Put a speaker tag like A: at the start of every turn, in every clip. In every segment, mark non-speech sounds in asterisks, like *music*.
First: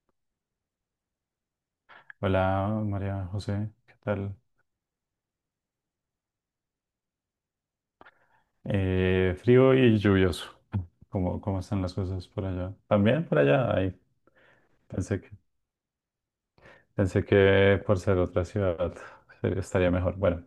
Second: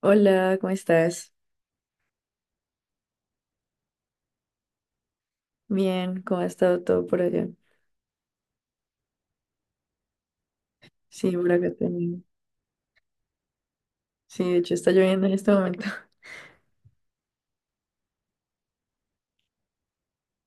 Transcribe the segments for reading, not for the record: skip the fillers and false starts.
A: Hola, ¿cómo estás?
B: Hola María José, ¿qué tal?
A: Bien, ¿cómo ha estado todo por allá?
B: Frío y lluvioso.
A: Sí,
B: ¿Cómo,
A: por
B: cómo
A: acá
B: están las
A: también.
B: cosas por allá? También por allá, ahí.
A: Sí, de hecho está
B: Pensé
A: lloviendo
B: que,
A: en este momento. *laughs*
B: Pensé que por ser otra ciudad estaría mejor. Bueno,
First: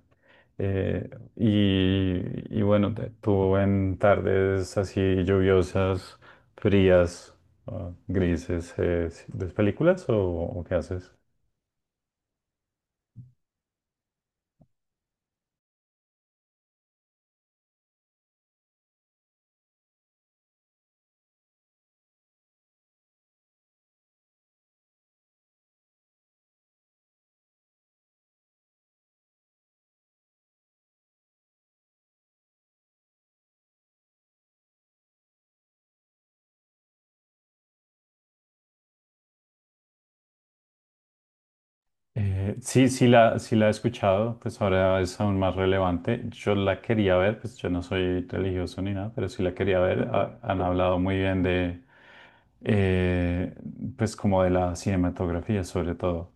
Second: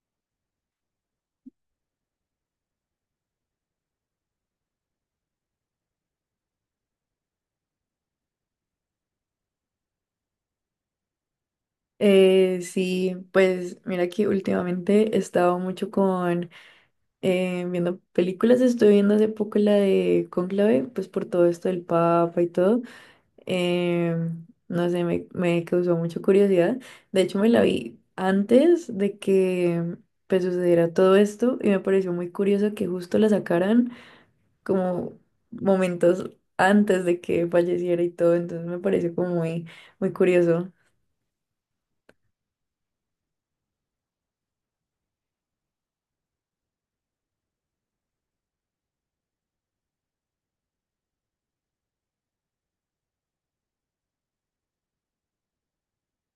B: eh, y bueno, tú en tardes así lluviosas, frías, grises, ¿ves películas o qué haces?
A: Sí, pues mira que últimamente he estado mucho con viendo películas. Estuve viendo hace poco la de Cónclave, pues por todo esto del Papa y todo. No sé, me causó mucha curiosidad. De hecho, me la vi antes de que pues sucediera todo esto y me pareció muy curioso que justo la sacaran, como momentos antes de que falleciera y todo. Entonces me pareció como muy, muy curioso.
B: Sí, sí la he escuchado, pues ahora es aún más relevante. Yo la quería ver, pues yo no soy religioso ni nada, pero sí la quería ver. Han hablado muy bien de, eh, pues como de la cinematografía sobre todo.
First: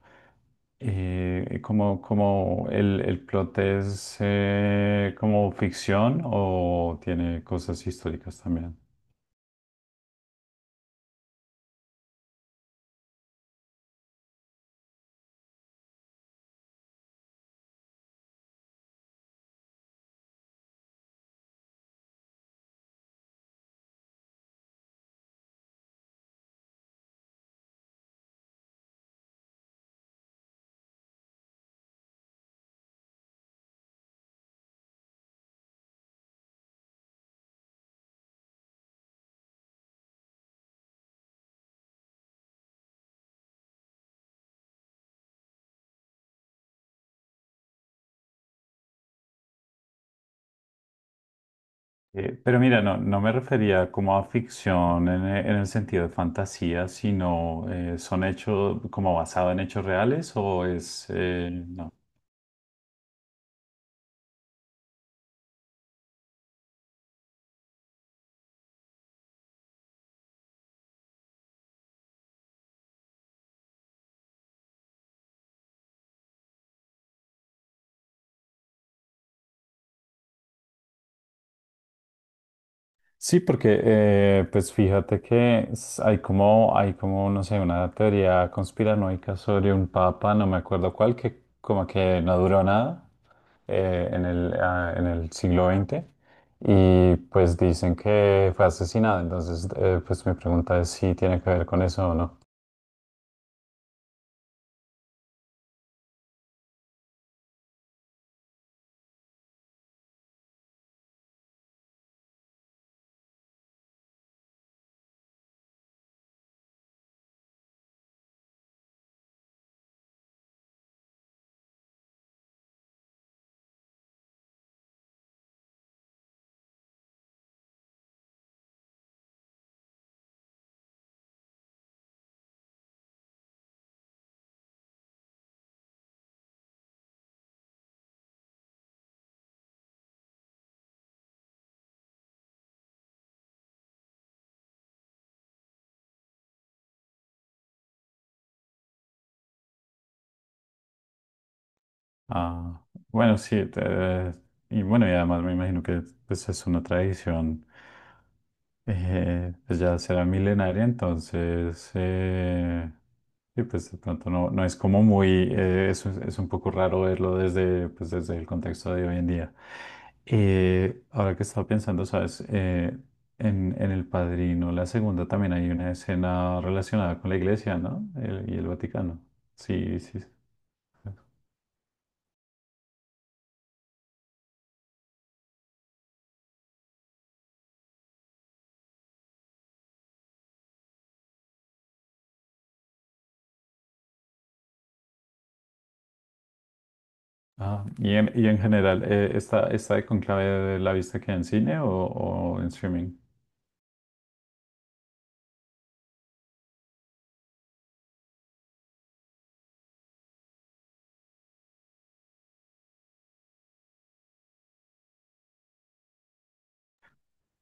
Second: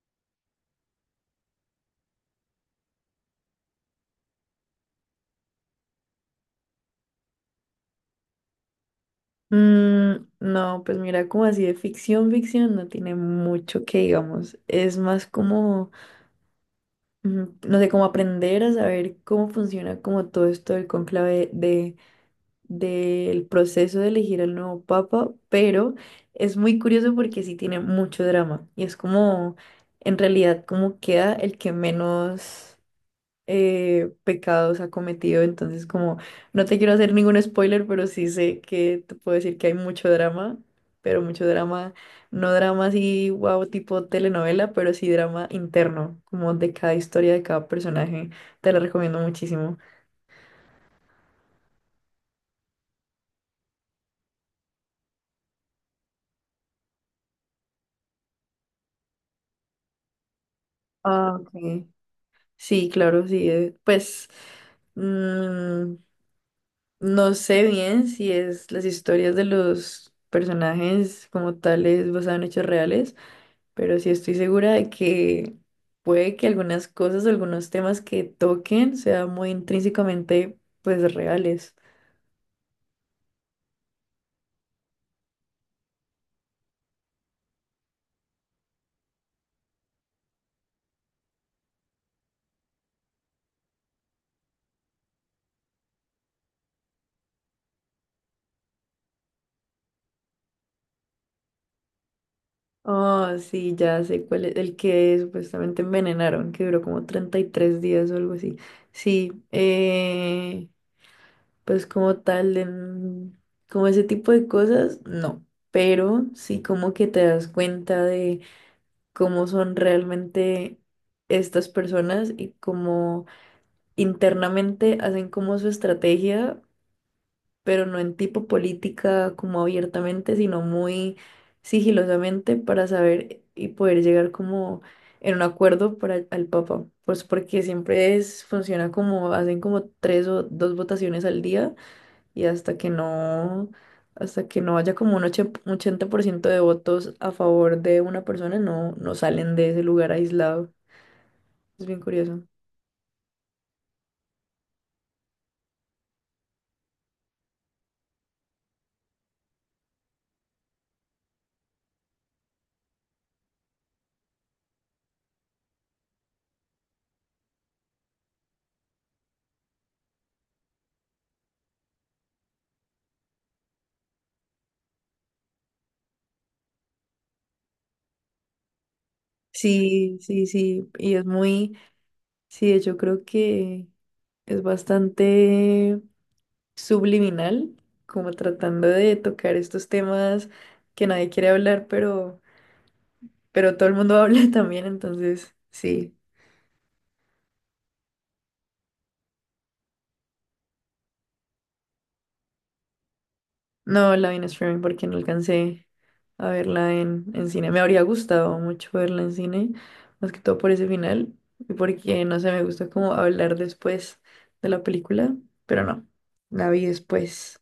B: Como el plot es como ficción o tiene cosas históricas también.
A: Mm, no, pues mira, como así de ficción, ficción no tiene mucho, que digamos, es más como, no sé, como aprender a saber cómo funciona como todo esto del conclave de, del proceso de elegir al nuevo papa. Pero es muy curioso porque sí tiene mucho drama y es como, en realidad, como queda el que menos pecados ha cometido. Entonces, como no te quiero hacer ningún spoiler, pero sí sé que te puedo decir que hay mucho drama, pero mucho drama. No drama así, wow, tipo telenovela, pero sí drama interno, como de cada historia, de cada personaje. Te la recomiendo muchísimo.
B: Pero mira, no, no me refería como a ficción en, en el sentido de fantasía, sino son hechos como basado en hechos reales o
A: Ah, ok.
B: no.
A: Sí, claro, sí, pues mm, no sé bien si es las historias de los personajes como tales basadas en hechos reales, pero sí estoy segura de que puede que algunas cosas, algunos temas que toquen sean muy intrínsecamente pues reales.
B: Sí, porque pues fíjate que hay como, no sé, una teoría conspiranoica sobre un papa, no me acuerdo cuál, que como que no duró nada en el, en el siglo XX y pues dicen que fue asesinado, entonces pues mi pregunta es si tiene que ver con eso o no.
A: Oh, sí, ya sé cuál es el que supuestamente envenenaron, que duró como 33 días o algo así. Sí, pues como tal, como ese tipo de cosas, no. Pero sí, como que te das cuenta de cómo son realmente estas personas y cómo internamente hacen como su estrategia, pero no en tipo política como abiertamente, sino muy sigilosamente, para saber y poder llegar como en un acuerdo para al Papa. Pues porque siempre es, funciona como, hacen como tres o dos votaciones al día, y hasta que no haya como un 80% de votos a favor de una persona, no, no salen de ese lugar aislado. Es bien curioso.
B: Ah, bueno, sí, y bueno, y además me imagino que pues, es una tradición pues, ya será milenaria, entonces sí, pues de pronto no, no es como muy, un es un poco raro verlo desde, pues, desde el contexto de hoy en día. Ahora que estaba pensando, sabes, en El Padrino, la segunda también hay una escena relacionada con la iglesia, ¿no? Y el Vaticano. Sí,
A: Sí,
B: sí.
A: sí, sí, y es muy, sí, yo creo que es bastante subliminal, como tratando de tocar estos temas que nadie quiere hablar, pero todo el mundo *laughs* habla también, entonces sí.
B: Ah, y en general, ¿está, está de conclave la vista que en cine o en streaming?
A: No la vi en streaming porque no alcancé a verla en cine. Me habría gustado mucho verla en cine, más que todo por ese final, y porque no sé, me gusta como hablar después de la película, pero no, la vi después.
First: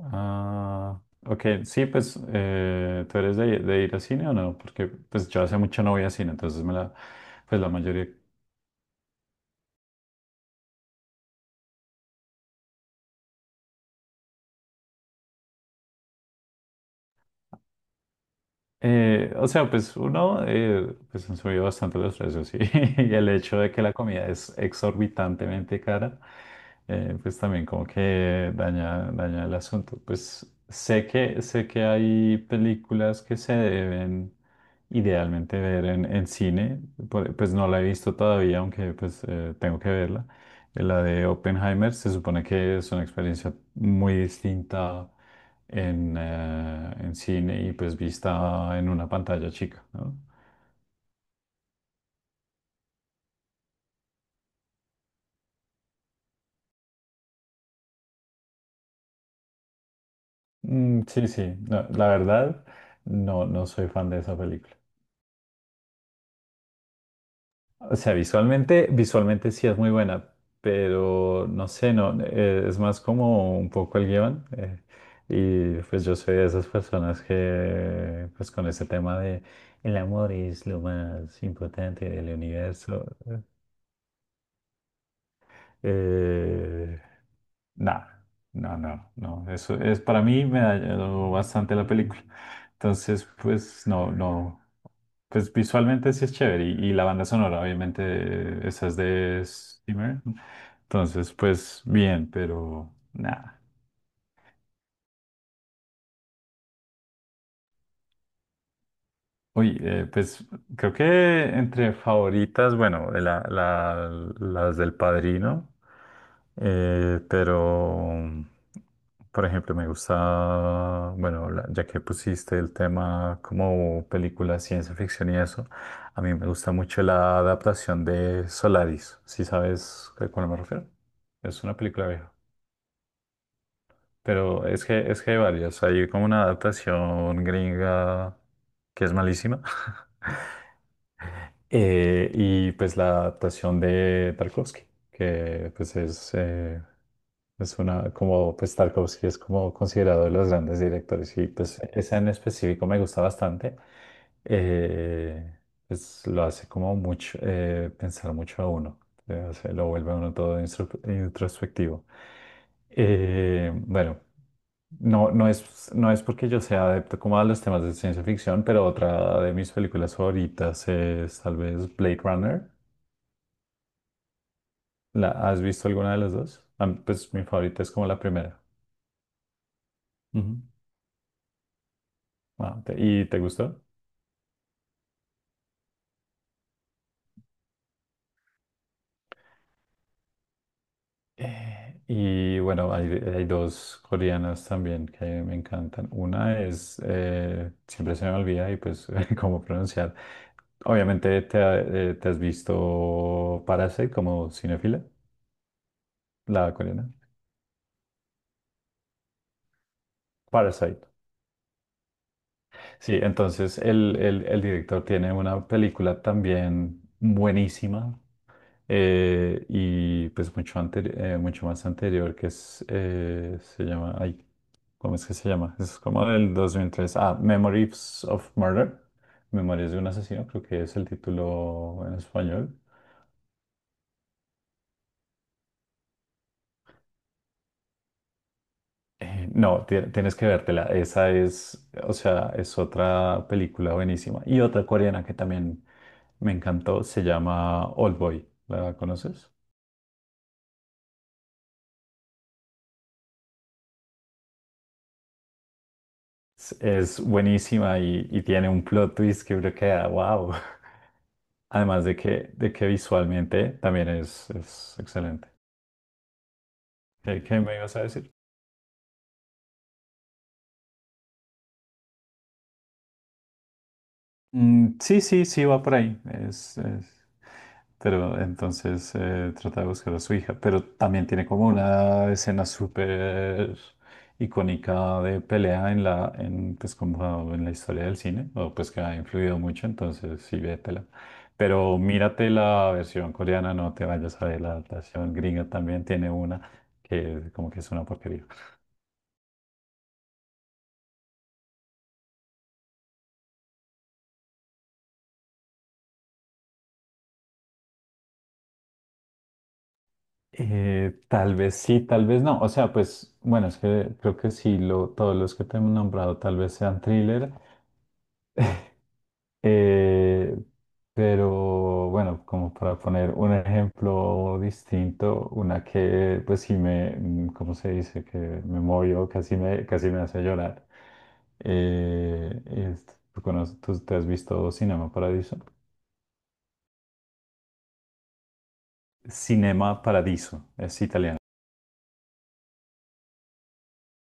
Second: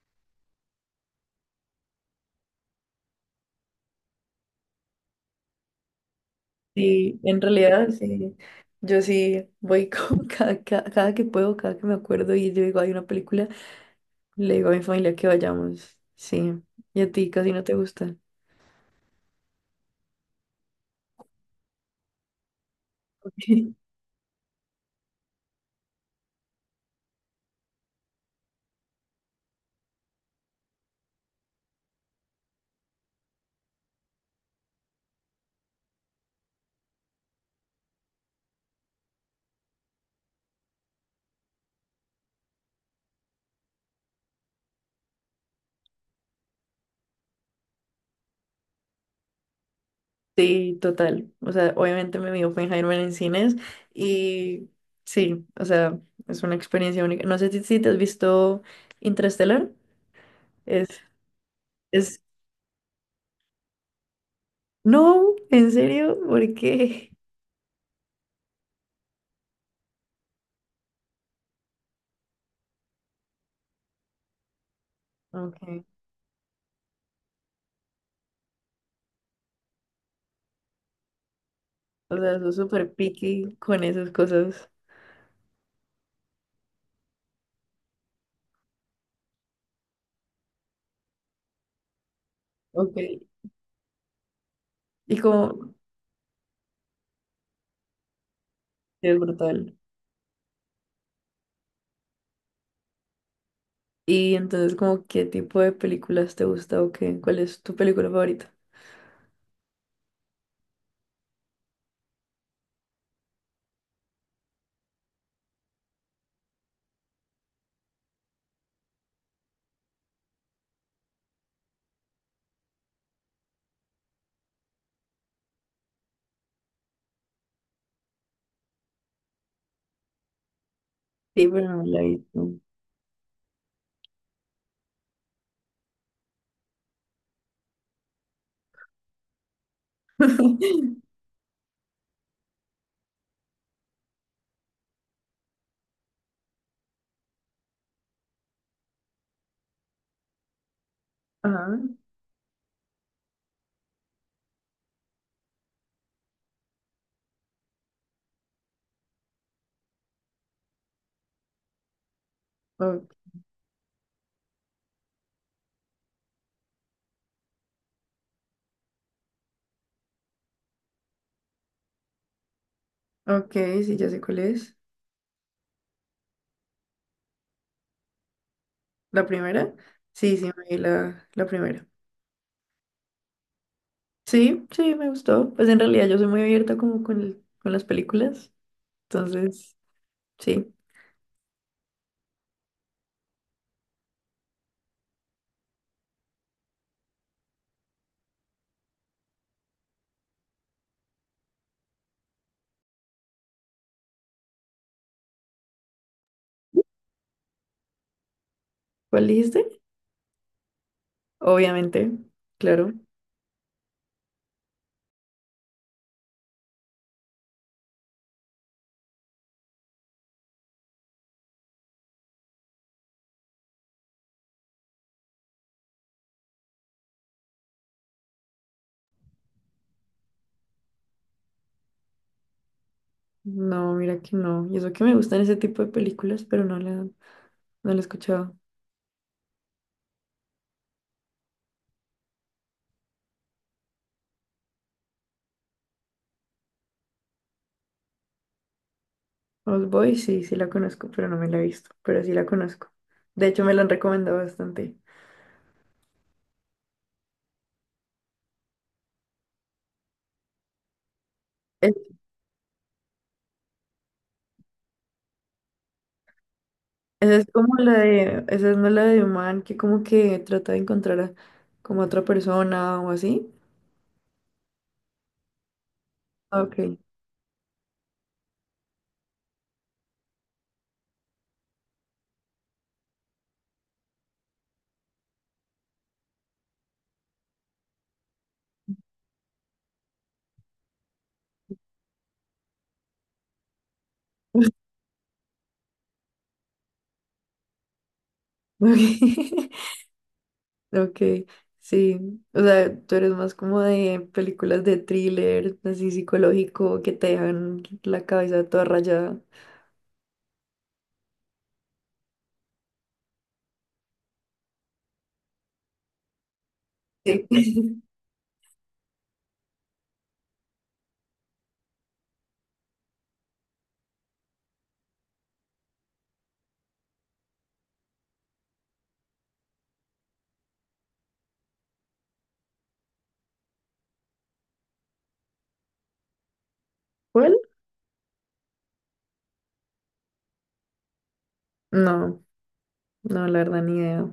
B: Ah, ok, sí, pues, ¿tú eres de ir a cine o no? Porque pues yo hace mucho no voy a cine, entonces me la,
A: Sí, en
B: pues la
A: realidad,
B: mayoría.
A: sí. Yo sí voy con *laughs* cada que puedo, cada que me acuerdo y yo digo, hay una película, le digo a mi familia que vayamos. Sí. Y a ti casi no te gusta.
B: O sea, pues uno, pues han subido bastante los precios y, *laughs* y el hecho de que la
A: *laughs*
B: comida es exorbitantemente cara, pues también como que daña, daña el asunto. Pues sé que hay películas que se deben idealmente ver en cine, pues no la he visto todavía, aunque pues tengo que verla. La de Oppenheimer se supone que es una experiencia muy distinta en cine y pues vista en una pantalla chica, ¿no?
A: Sí, total. O sea, obviamente me vi Oppenheimer en cines y sí, o sea, es una experiencia única. No sé si te has visto Interstellar. Es,
B: Mm, sí, sí, no, la
A: es,
B: verdad, no, no soy fan de esa película.
A: no, en serio, ¿por qué?
B: O sea, visualmente, visualmente sí es muy buena, pero no sé, no, es más como un poco el guión. Y
A: Ok.
B: pues yo soy de esas personas que, pues con ese tema de el amor es lo más importante
A: O
B: del
A: sea, soy súper
B: universo.
A: picky con esas cosas.
B: Eh, Nada, no, no, no. Eso es para mí me dañó bastante la película.
A: Ok.
B: Entonces, pues no, no.
A: Y
B: Pues
A: como,
B: visualmente sí es chévere. Y la banda sonora, obviamente, esa es
A: es
B: de
A: brutal.
B: Steamer. Entonces, pues bien, pero nada.
A: Y entonces, como, ¿qué tipo de películas te gusta o qué? ¿Cuál es tu película favorita?
B: Uy, pues creo que entre favoritas, bueno, las del Padrino, pero por ejemplo me gusta, bueno, ya que pusiste el tema como película ciencia ficción y eso, a mí me gusta mucho la adaptación de Solaris, ¿si sabes a cuál me refiero?
A: Sí,
B: Es
A: pero
B: una
A: no la he
B: película vieja,
A: visto.
B: pero es que hay varias, hay como una adaptación gringa que es malísima. *laughs*
A: *laughs*
B: Y pues la adaptación de Tarkovsky, que pues es una, como pues Tarkovsky es como considerado de los grandes directores y
A: Ajá.
B: pues esa en específico me gusta bastante. Eh, pues lo hace como mucho, pensar mucho a uno, o sea, lo vuelve a uno todo introspectivo.
A: o-
B: Eh, bueno. No, no es, no es porque yo sea adepto como a los temas de ciencia ficción, pero otra de mis películas favoritas es tal vez Blade Runner.
A: ok, sí, ya sé cuál es.
B: ¿La, has visto alguna de las dos? Ah, pues mi favorita es como la primera.
A: ¿La primera? Sí, sí,
B: Ujú.
A: me vi la primera.
B: Ah, ¿y te gustó?
A: Sí, sí, me gustó. Pues en realidad yo soy muy abierta como con, con las películas. Entonces, sí.
B: Y bueno, hay dos coreanas también que me encantan. Una es, siempre se me olvida y pues *laughs* cómo pronunciar. Obviamente te, te has visto Parasite como cinéfila, la coreana.
A: ¿Cuál dijiste?
B: Parasite.
A: Obviamente, claro.
B: Sí, entonces el, el director tiene una película también buenísima y pues mucho, mucho más anterior que es, se llama, ay, ¿cómo es que se llama? Es como del 2003, ah, Memories of Murder, Memorias de un asesino, creo que es el título en español.
A: No, mira que no. Y eso que me gustan ese tipo de películas, pero no no la he escuchado.
B: No, tienes que vértela, esa es, o sea, es otra película buenísima y otra coreana que también me encantó, se llama Old Boy, ¿la conoces?
A: Old Boys sí, sí la conozco, pero no me la he visto, pero sí la conozco. De hecho, me la han recomendado bastante.
B: Es buenísima y tiene un plot twist que uno queda, wow. *laughs* Además
A: Es-
B: de que visualmente también es excelente.
A: Esa
B: ¿Qué,
A: es
B: qué
A: como
B: me
A: la
B: ibas a decir?
A: de, esa es no la de un man que como que trata de encontrar a, como a otra persona o así.
B: Mm, sí, sí, sí, va por ahí.
A: Ah, ok,
B: Pero entonces trata de buscar a su hija. Pero también tiene como una escena súper icónica de pelea en la, en, pues como en la historia del cine, o pues que ha influido mucho, entonces sí ve. Pero mírate la versión coreana, no te vayas a ver la adaptación gringa, también tiene una que como que es una porquería.
A: ok, *laughs* ok, sí. O sea, tú eres más como de películas de thriller, así psicológico, que te dejan la cabeza toda rayada.
B: Tal vez sí, tal vez no. O sea, pues bueno, es que creo que sí, lo, todos los que te he nombrado tal vez sean
A: Sí.
B: thriller.
A: *laughs*
B: Eh, pero bueno, como para poner un ejemplo distinto, una que pues sí me, mm, ¿cómo se dice? Que me movió, casi me hace llorar. Eh, es- ¿Tú, tú te has visto Cinema Paradiso?
A: ¿Cuál?
B: Cinema Paradiso, es italiano.
A: No, no, la verdad, ni idea,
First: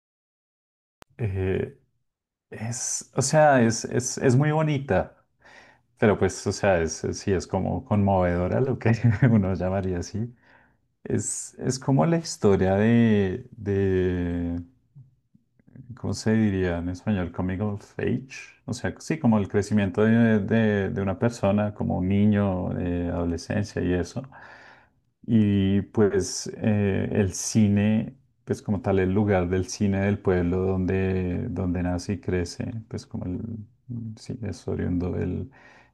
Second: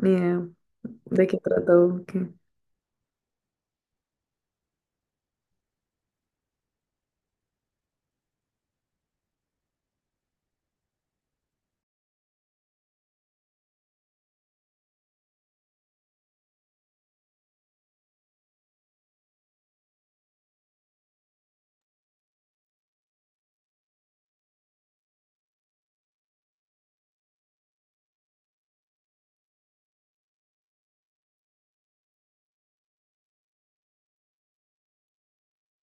A: ni idea de qué trata
B: Eh,
A: o qué.
B: es, o sea, es muy bonita, pero pues, o sea, sí es como conmovedora lo que *laughs* uno llamaría así. Es como la historia de, ¿cómo se diría en español? Coming of age. O sea, sí, como el crecimiento de, de una persona, como un niño, adolescencia y eso. Y pues el cine, pues como tal, el lugar del cine del pueblo donde, donde nace y crece, pues como el, sí, es oriundo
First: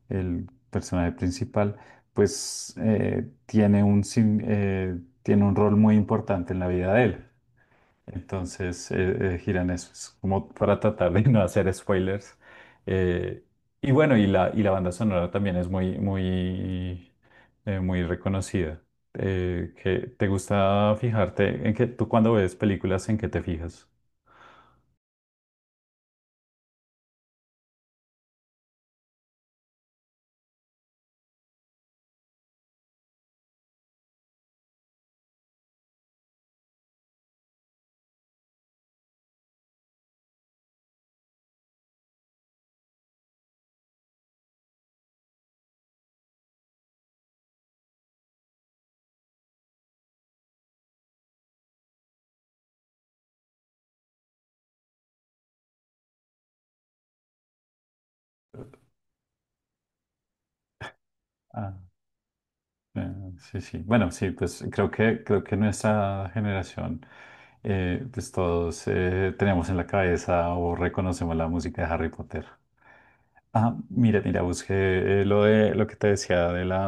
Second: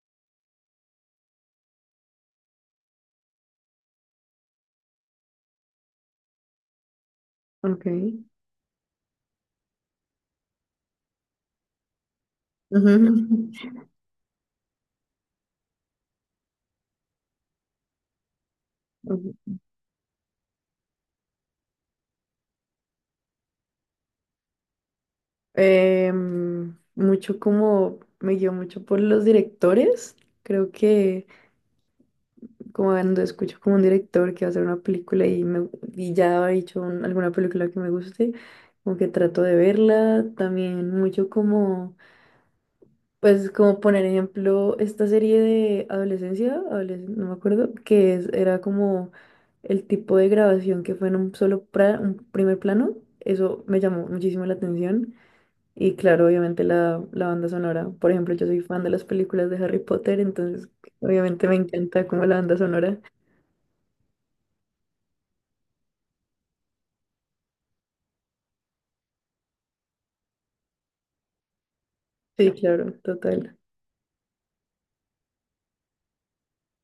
B: el personaje principal, pues tiene un, tiene un rol muy importante en la vida de él.
A: Ok.
B: Entonces, giran eso, es como para tratar de *laughs* no hacer spoilers.
A: Ujú.
B: Eh, y bueno, y la banda sonora también es muy, muy, muy reconocida.
A: Ujú.
B: ¿Te gusta fijarte en que tú cuando ves películas, en qué te fijas?
A: Mucho como me guío mucho por los directores. Creo que como cuando escucho como un director que va a hacer una película y, y ya ha hecho alguna película que me guste, como que trato de verla. También mucho como, pues como poner ejemplo esta serie de adolescencia, no me acuerdo, que era como el tipo de grabación que fue en un solo un primer plano. Eso me llamó muchísimo la atención. Y claro, obviamente la banda sonora. Por ejemplo, yo soy fan de las películas de Harry Potter, entonces obviamente me encanta como la banda sonora.
B: Ah, sí, sí. Bueno, sí, pues creo que nuestra generación, pues todos tenemos en la cabeza o reconocemos la música de Harry Potter.
A: Sí, claro, total.
B: Ah, mira, mira, busqué lo de lo que te decía de la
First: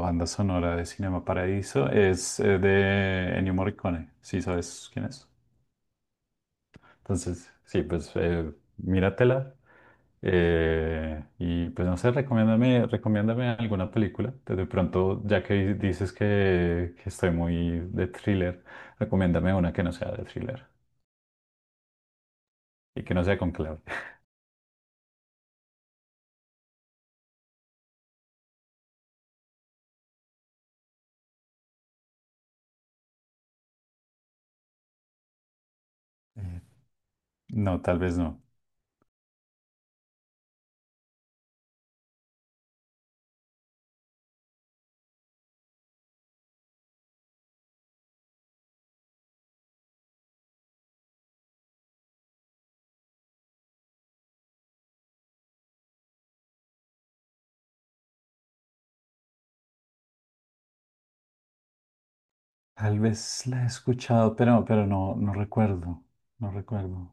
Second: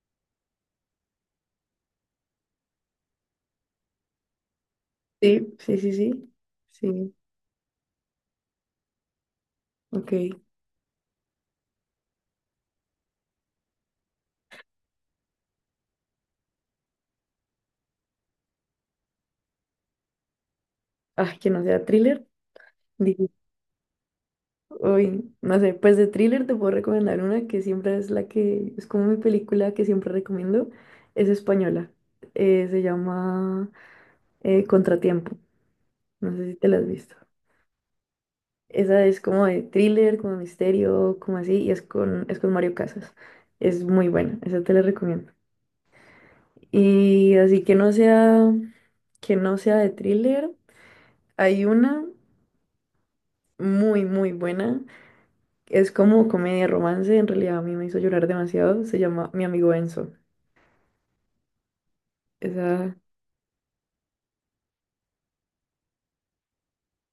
B: banda sonora de Cinema Paradiso, es de Ennio Morricone. Sí, sabes quién es.
A: Sí, sí, sí, sí. Sí,
B: Entonces, sí, pues míratela
A: ok.
B: y pues no sé, recomiéndame, recomiéndame alguna película. De pronto, ya que dices que estoy muy de thriller, recomiéndame una que no sea de thriller
A: Ah, que no sea thriller.
B: y que no
A: Dije,
B: sea con clave.
A: uy, no sé, pues de thriller te puedo recomendar una que siempre es la que, es como mi película que siempre recomiendo. Es española. Se llama Contratiempo. No sé si
B: Eh,
A: te la has visto.
B: No, tal vez no.
A: Esa es como de thriller, como de misterio, como así, y es con Mario Casas. Es muy buena, esa te la recomiendo. Y así que no sea de thriller, hay una muy, muy buena. Es como comedia romance, en realidad a mí me hizo llorar demasiado. Se llama Mi amigo Enzo. Esa
B: Tal vez la he escuchado, pero no, no recuerdo. No recuerdo.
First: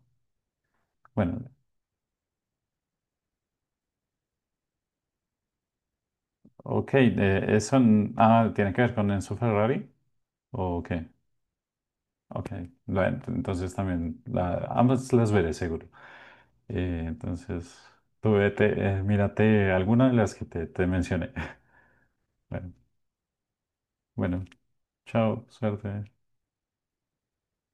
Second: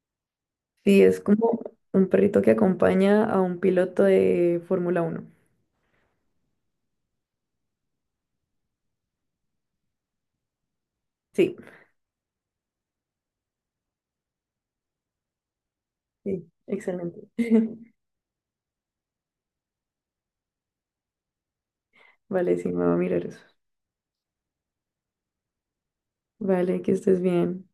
A: sí es
B: Bueno,
A: como un perrito que acompaña a un piloto de Fórmula 1.
B: ok, tiene que ver con Enzo Ferrari. ¿O qué?
A: Sí,
B: Ok, bueno, entonces también la, ambas las veré seguro.
A: sí,
B: Eh,
A: excelente.
B: entonces,
A: *laughs*
B: tú vete, mírate alguna de las que te mencioné. *laughs*
A: Vale, sí,
B: Bueno,
A: me va a mirar eso.
B: bueno, chao, suerte.
A: Vale, que estés bien.